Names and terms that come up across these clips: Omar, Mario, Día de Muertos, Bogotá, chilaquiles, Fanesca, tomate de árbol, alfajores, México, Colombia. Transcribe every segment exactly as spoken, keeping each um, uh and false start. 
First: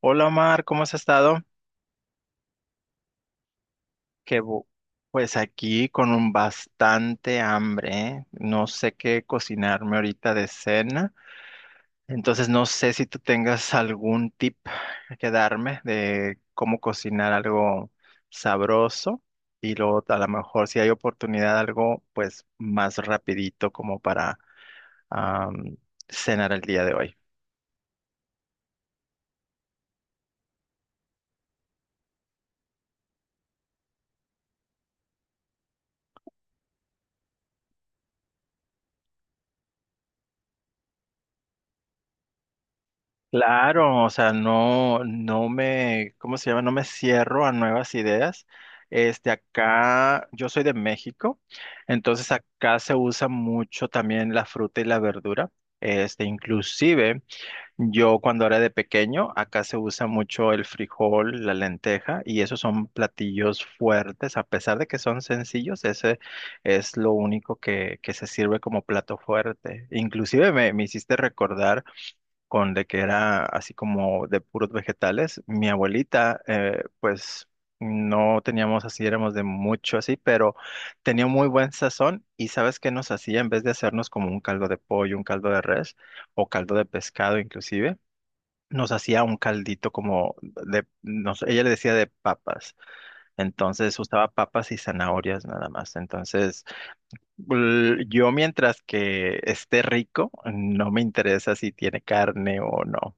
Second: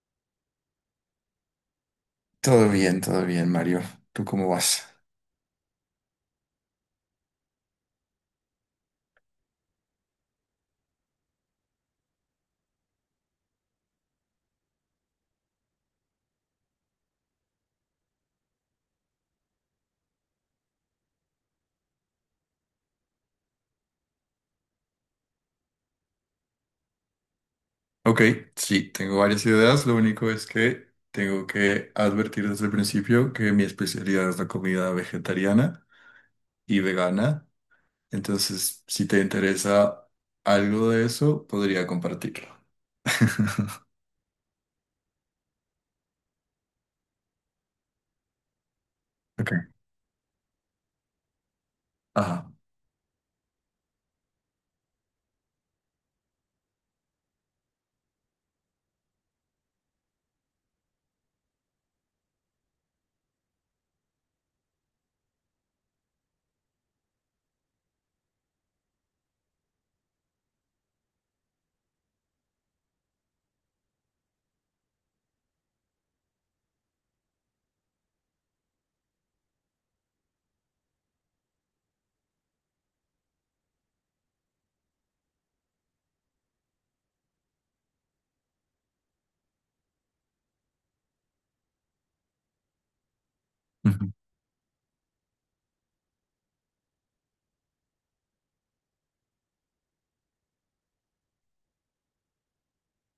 Hola Omar, ¿cómo has estado? Todo bien, todo bien, Mario. ¿Tú Que cómo bu- vas? pues aquí con un bastante hambre, ¿eh? No sé qué cocinarme ahorita de cena, entonces no sé si tú tengas algún tip que darme de cómo cocinar algo sabroso y luego a lo mejor si hay oportunidad algo pues más rapidito como para am, cenar el día de hoy. Ok, sí, tengo varias ideas. Lo único es que tengo que advertir desde el principio que mi especialidad es la comida vegetariana y vegana. Entonces, si te interesa algo de eso, podría compartirlo. Claro, o sea, no, no me, ¿cómo se llama? No me cierro a nuevas ideas. Este, Ok. acá, yo soy de México, entonces Ajá. acá se usa mucho también la fruta y la verdura. Este, inclusive, yo cuando era de pequeño, acá se usa mucho el frijol, la lenteja, y esos son platillos fuertes, a pesar de que son sencillos, ese es lo único que, que se sirve como plato fuerte. Inclusive me me hiciste recordar con de que era así como de puros vegetales. Mi abuelita, eh, pues no teníamos así, éramos de mucho así, pero tenía muy buen sazón y sabes qué nos hacía en vez de hacernos como un caldo de pollo, un caldo de res o caldo de pescado inclusive. Nos hacía un caldito como de, nos, ella le decía de papas, entonces usaba papas y zanahorias nada más. Entonces, l- yo mientras que esté rico, no me interesa si tiene carne o no.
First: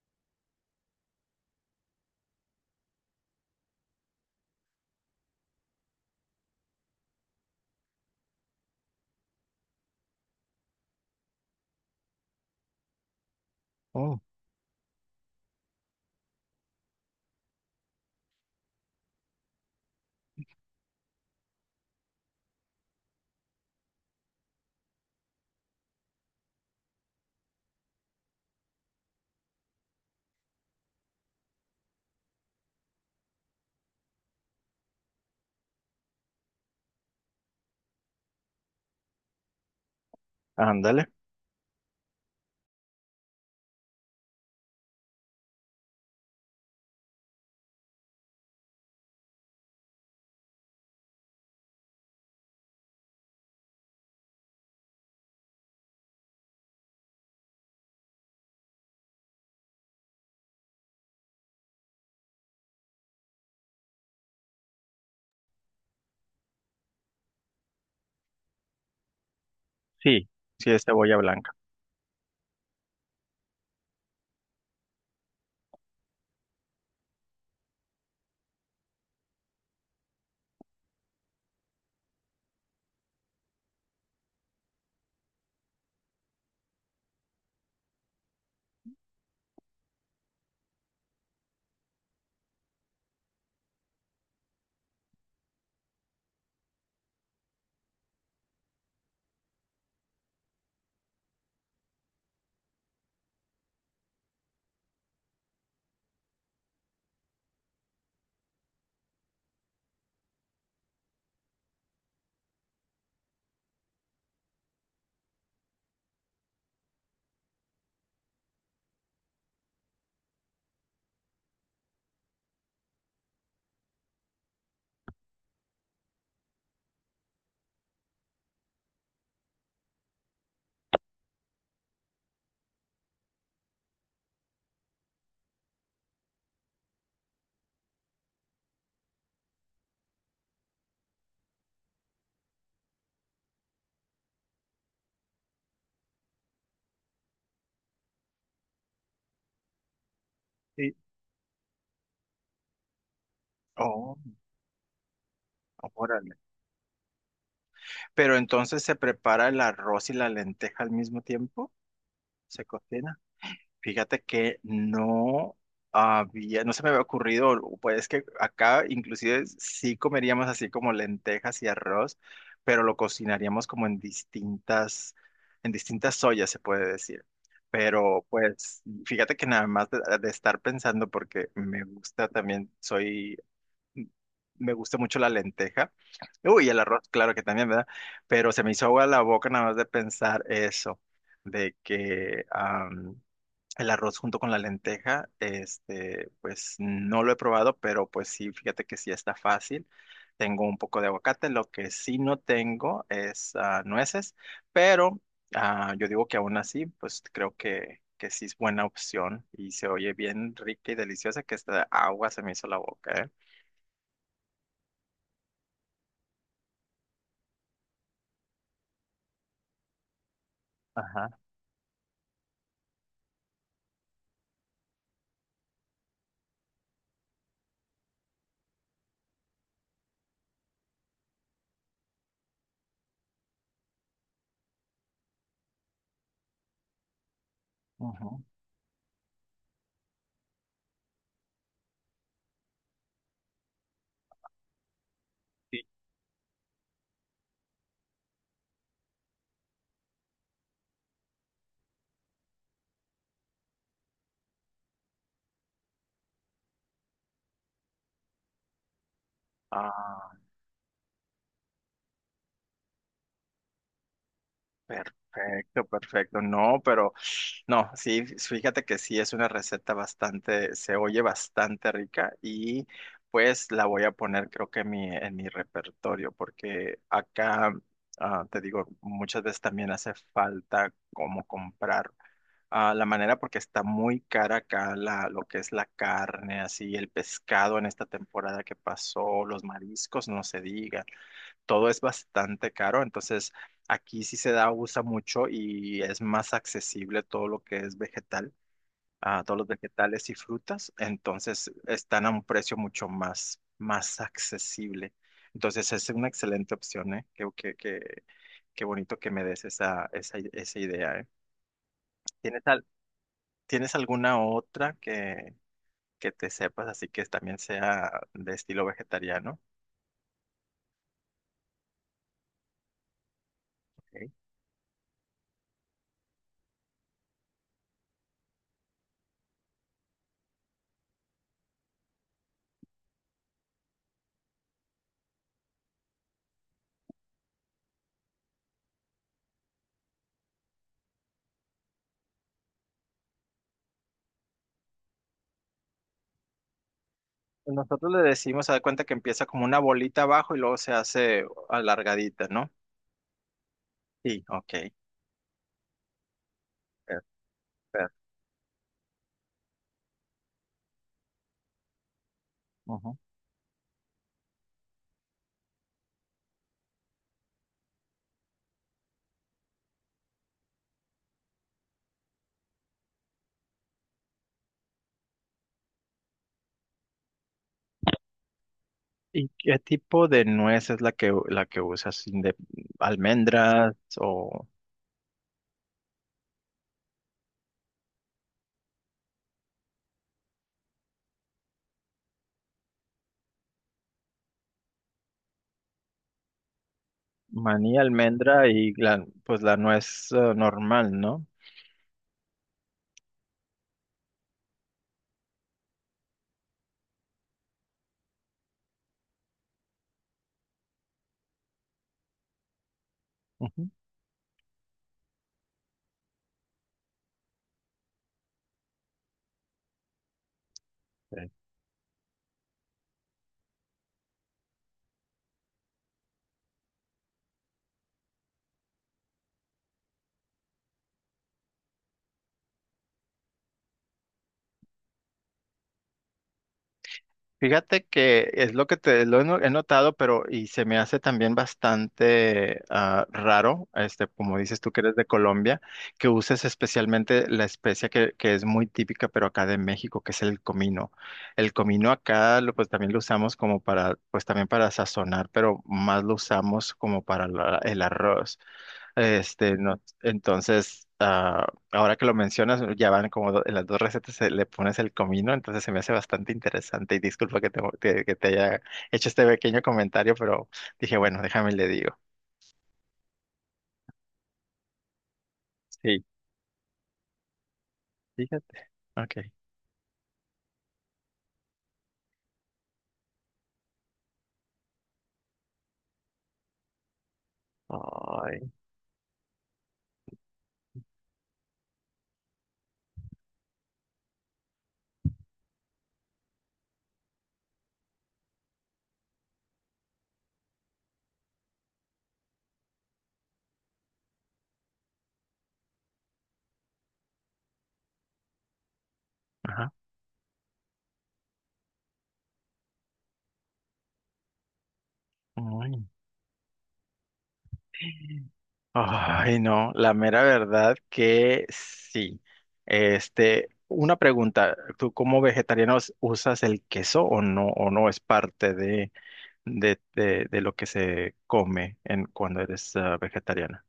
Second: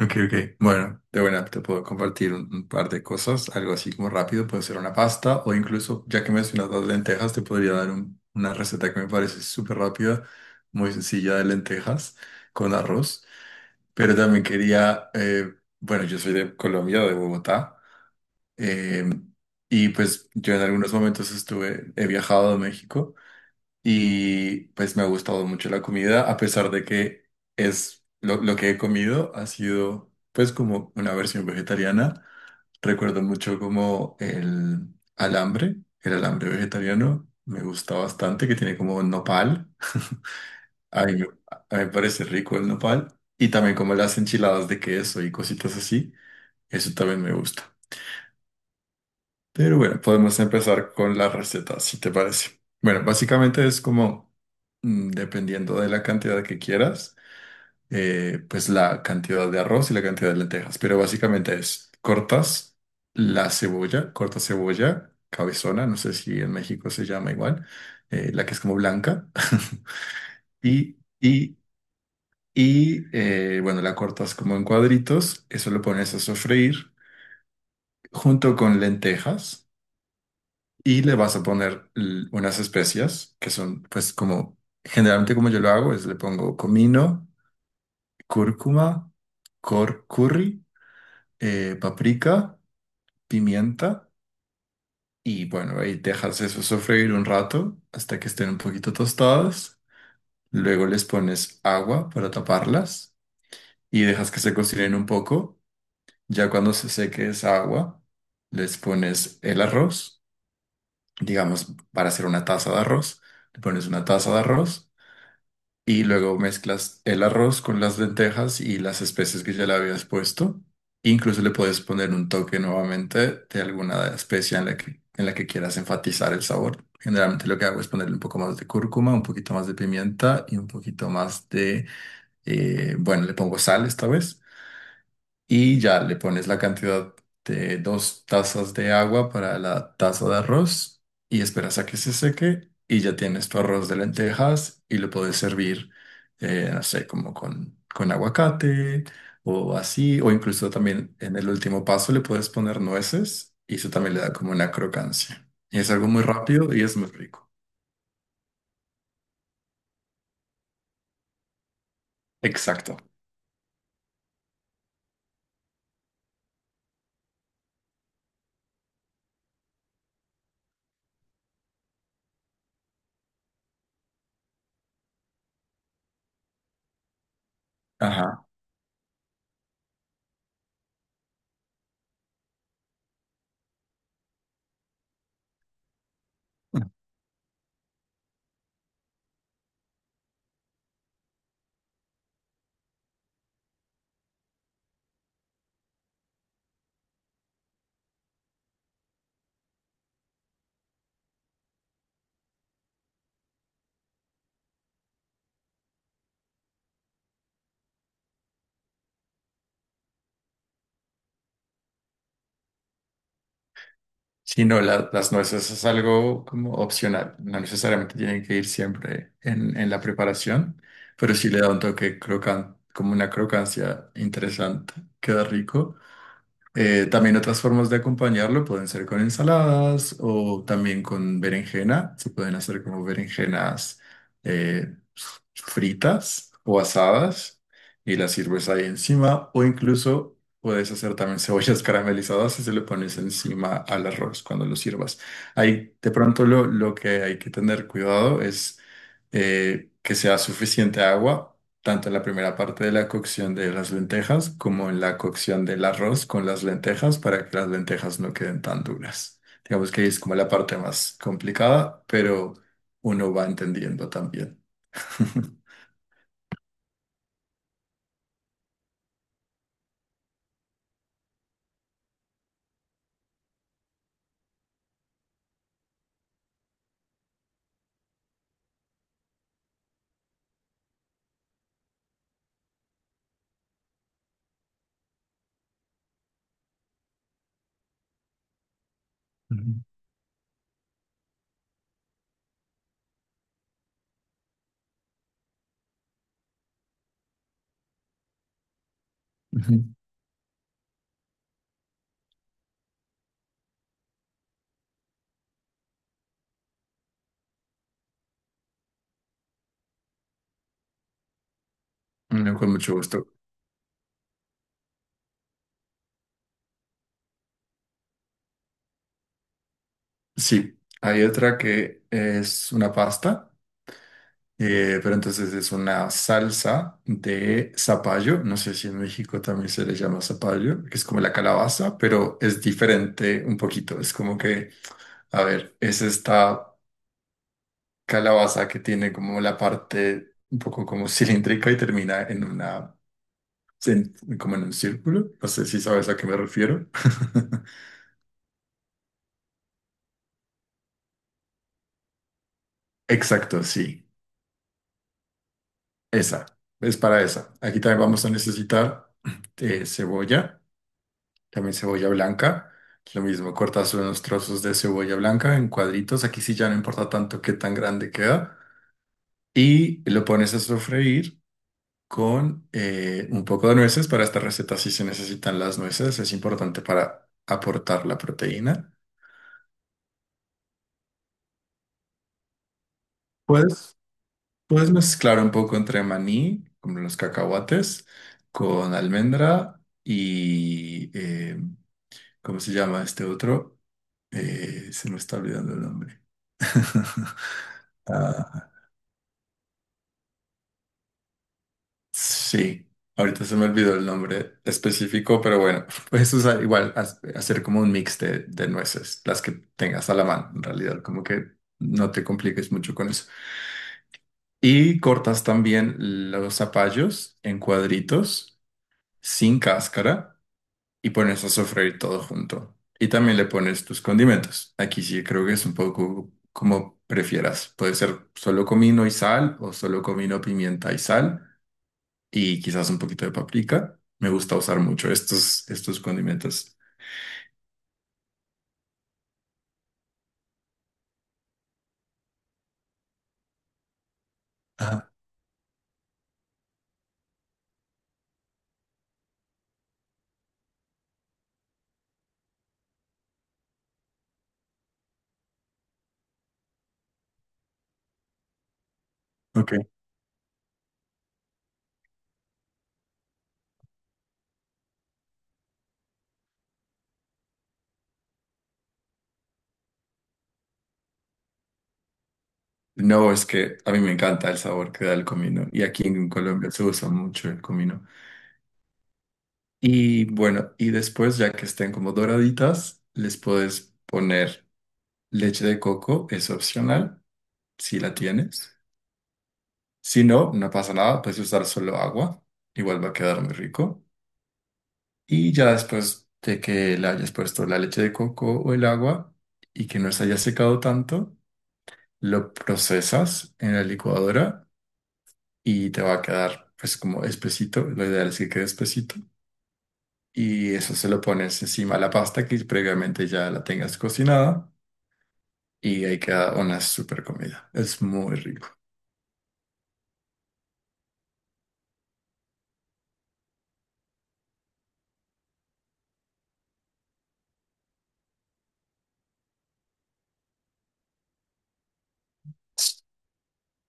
Ok, ok. Bueno, de buena te puedo compartir un, un par de cosas, algo así como rápido, puede ser una pasta o incluso, ya que mencionas las lentejas, te podría dar un- una receta que me parece súper rápida, muy sencilla de lentejas con arroz. Pero Oh, también quería, eh, bueno, yo soy de Colombia, de Bogotá, eh, y pues yo en algunos momentos estuve, he viajado a México. Y pues me ha gustado mucho la comida, a pesar de que es lo, lo que he comido ha sido pues como una versión vegetariana. Recuerdo mucho como el alambre, el alambre vegetariano, me gusta bastante, que tiene como nopal. A ándale. mí, me- a mí me parece rico el nopal. Y también como las enchiladas de queso y cositas así, eso también me gusta. Pero bueno, podemos empezar con la receta, si te parece. Bueno, básicamente es como, mm, dependiendo de la cantidad que quieras, eh, pues la cantidad de arroz y la cantidad de lentejas. Pero básicamente es, cortas la cebolla, corta cebolla, cabezona, no sé si en México se llama igual, eh, la que es como blanca. Sí, sí es Y, cebolla blanca. y, y eh, bueno, la cortas como en cuadritos, eso lo pones a sofreír junto con lentejas. Y le vas a poner l- unas especias que son, pues, como generalmente como yo lo hago, es le pongo comino, cúrcuma, cor curry, eh, paprika, pimienta y bueno, ahí dejas eso sofreír un rato hasta que estén un poquito tostadas. Luego les pones agua para taparlas y dejas que se cocinen un poco. Ya cuando se seque esa agua, les pones el arroz, digamos, para hacer una taza de arroz, le pones una taza de arroz y luego mezclas el arroz con las lentejas y las especies que ya le habías puesto. Incluso le puedes poner un toque nuevamente de alguna especie en la que, en la que quieras enfatizar el sabor. Generalmente lo que hago es ponerle un poco más de cúrcuma, un poquito más de pimienta y un poquito más de, eh, bueno, le pongo sal esta vez y ya le pones la cantidad de dos tazas de agua para la taza de arroz y esperas a que se seque y ya tienes tu arroz de lentejas y lo puedes servir, eh, no sé, como con, con aguacate o así, o incluso Sí. también en el último paso le puedes poner nueces y eso también Oh, le da como una crocancia. Y es algo muy órale. rápido y es muy rico. Pero entonces se prepara el arroz y la lenteja al mismo tiempo, se Exacto. cocina. Fíjate que no había, no se me había ocurrido, pues es que acá inclusive sí comeríamos así como lentejas y arroz, pero lo cocinaríamos como en distintas, en distintas ollas, se puede decir. Pero Ajá. pues fíjate que nada más de, de estar pensando, porque me gusta también, soy. Me gusta mucho la lenteja. Uy, el arroz, claro que también, ¿verdad? Pero se me hizo agua la boca nada más de pensar eso, de que am, el arroz junto con la lenteja, este, pues no lo he probado, pero pues sí, fíjate que sí está fácil. Tengo un poco de aguacate, lo que sí no tengo es ah, nueces, pero ah, yo digo que aún así, pues creo que, que sí es buena opción y se oye bien rica y deliciosa que esta agua se me hizo la boca, ¿eh? Sí, no, la- las nueces es algo como opcional, no necesariamente tienen que ir siempre en, en la preparación, Ajá. pero sí le da un toque crocan, como una crocancia interesante, queda rico. Eh, también otras formas de acompañarlo pueden ser con ensaladas o también con berenjena. Se pueden hacer como berenjenas eh, fritas o asadas y las Ujú. sirves ahí encima o incluso puedes hacer también cebollas caramelizadas y se le pones encima al arroz cuando lo sirvas. Sí. Ahí de pronto lo, lo que hay que tener cuidado es eh, que sea suficiente agua tanto en la primera parte de la cocción de las lentejas como en la cocción del arroz con las lentejas para que las lentejas no queden tan duras. Digamos que ahí es Ah, como la parte más complicada, pero uno va entendiendo también. Perfecto, perfecto. No, pero no, sí, fíjate que sí es una receta bastante, se oye bastante rica y pues la voy a poner creo que en mi, en mi repertorio porque acá, ah, te digo, muchas veces también hace falta como comprar. Ah, la manera porque está muy cara acá la, lo que es la carne, así el pescado en esta temporada que pasó, los Ujú, mariscos, no se diga. Todo es bastante caro, entonces aquí sí se da, usa mucho y es más accesible todo lo que es vegetal, ah, todos los ujú. vegetales y frutas, entonces están a un precio mucho más, más accesible. Entonces es una excelente opción, ¿eh? Qué, qué- qué- qué bonito que me des esa, esa, esa idea, ¿eh? Bueno, ¿Tienes, con al- mucho gusto. ¿Tienes alguna otra que, que te sepas así que también sea de estilo vegetariano? Sí, hay otra que es una pasta, Ok. eh, pero entonces es una salsa de zapallo. No sé si en México también se le llama zapallo, que es como la calabaza, pero es diferente un poquito. Es como que a ver, es esta calabaza que tiene como la parte un poco como cilíndrica y termina en una, en- como en un círculo. No sé si sabes a qué me refiero. Nosotros le decimos, se da cuenta que empieza como una bolita abajo y luego se hace alargadita, ¿no? Exacto, sí. Sí, ok. Esa. Es para esa. Aquí también vamos Perfecto. a necesitar eh, cebolla, también cebolla blanca. Ujú. Lo mismo, cortas unos trozos de cebolla blanca en cuadritos. Aquí sí ya no importa tanto qué tan grande queda. Y lo pones a sofreír con eh, un poco de nueces. Para esta receta sí se necesitan las nueces, es importante para aportar la proteína. ¿Y qué tipo de nuez es la que la que usas? ¿De almendras Puedes, o puedes mezclar un poco entre maní, como los cacahuates, con almendra y, eh, ¿cómo se llama este otro? Eh, se me está olvidando el nombre. maní, almendra Ah, y la, pues la nuez eh, normal, ¿no? sí, ahorita se me olvidó el nombre específico, pero bueno, puedes usar igual, haz- hacer como un mix de, de nueces, las que tengas a la mano, en realidad, como que no te compliques mucho con eso. Ujú. Y cortas también los zapallos en cuadritos, sin cáscara, y pones a sofreír todo junto. Y también le pones tus condimentos. Aquí sí creo que es un poco como prefieras. Puede ser solo comino y sal o solo comino, pimienta y sal y quizás un poquito de paprika. Me gusta usar mucho estos, estos condimentos. Fíjate que es lo que te lo he no- he notado, pero y se me hace también bastante ah, raro, este, como dices tú que Ah, eres de Colombia, que uses especialmente la especia que, que es muy típica, pero acá de México, que es el comino. El comino acá, lo, pues también lo usamos como para, pues también para sazonar, pero más lo usamos como para la- el arroz. Este, ok. no, entonces, ah, ahora que lo mencionas, ya van como do- en las dos recetas se le pones el comino, entonces se me hace bastante interesante y disculpa que te, que que te haya hecho este pequeño comentario, pero dije, bueno, déjame y le digo. No, es que a mí me encanta el sabor que da el comino y aquí Sí, en Colombia se usa mucho el comino. fíjate. Ok. Y bueno, y después ya que estén como doraditas, les puedes poner leche de coco, es opcional, si la Ay, tienes. Si no, no pasa nada, puedes usar solo agua, igual va a quedar muy rico. Y ya después de que le hayas puesto la leche de coco o el agua y que no se haya secado tanto, lo procesas en la licuadora y te va a quedar pues como espesito, lo ideal es que quede espesito ajá. y eso se lo pones encima a la pasta que previamente ya la tengas cocinada y Ay. ahí queda una super comida, es muy rico. Ay, no, la mera verdad que sí. Este, una pregunta, ¿tú como vegetarianos usas el queso o no, o no es parte de... de, de, de lo que se come en, cuando eres ah, vegetariana.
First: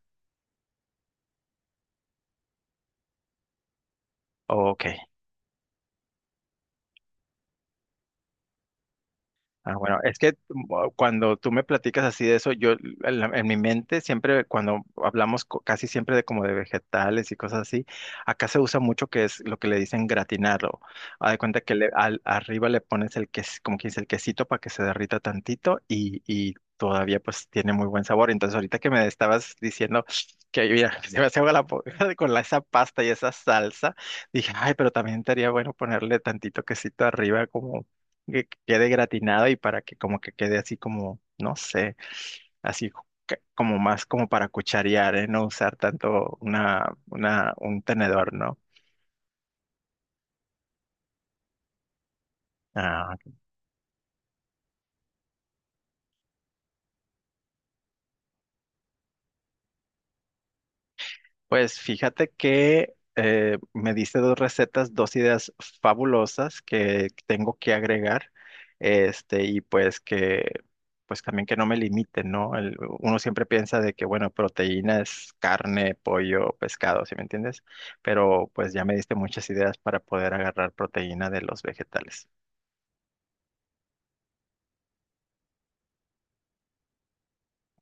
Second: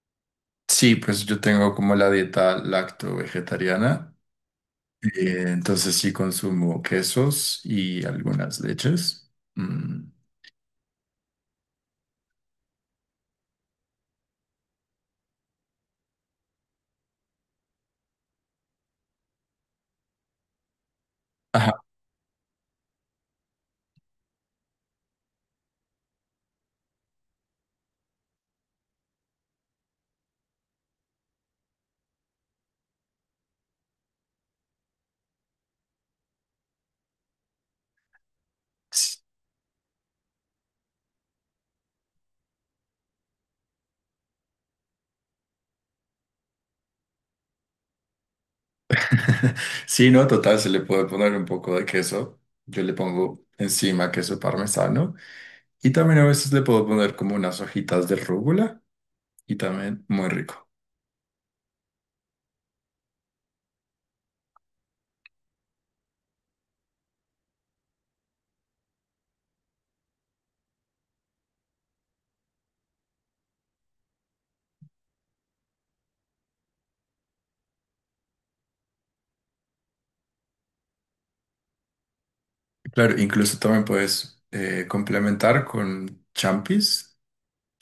Sí, pues yo tengo como la dieta lacto-vegetariana, Ok, eh, entonces sí consumo quesos y algunas leches. Ah, bueno, Mm. es que mm, cuando tú me platicas así de eso, yo en, la- en mi mente siempre, cuando hablamos co- casi siempre de como de vegetales y cosas así, acá se usa mucho que es lo que le dicen gratinarlo. Haz de cuenta Ajá. que le- al- arriba le pones el ques, como quien dice, el quesito para que se derrita tantito y, y todavía pues tiene muy buen sabor. Entonces ahorita que me estabas diciendo que mira, se me hace agua la boca con la- esa pasta y esa salsa, dije, ay, pero también estaría bueno ponerle tantito quesito arriba que quede gratinada y para que como que quede así como, no sé, así que- como más como para cucharear, ¿eh? No usar tanto una, una, un tenedor, ¿no? Sí, no, total, se le puede poner un poco de queso. Yo le Ah, pongo encima queso parmesano. Y también a veces le puedo poner como unas hojitas de rúgula y también muy rico. pues fíjate que eh, me diste dos recetas, dos ideas fabulosas que tengo que agregar, este, y pues que, pues también que no me limiten, ¿no? El- uno siempre piensa de que, bueno, proteína es carne, pollo, pescado, ¿sí me entiendes? Pero pues ya me diste muchas ideas para poder agarrar proteína de los vegetales, Claro, incluso también puedes eh, complementar con champis,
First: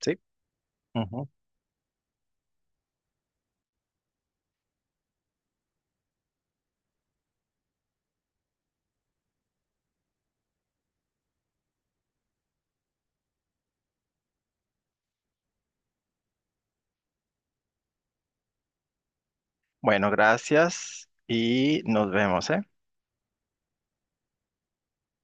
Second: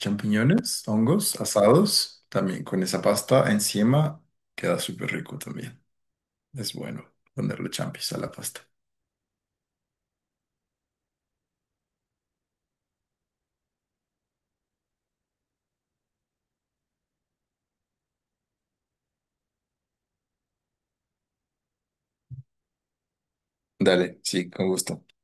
¿sí? Ujú. hongos asados, también con esa pasta encima. Queda súper rico también. Es bueno ponerle champis a la pasta. Bueno, gracias y nos vemos, ¿eh? Dale, sí, con gusto.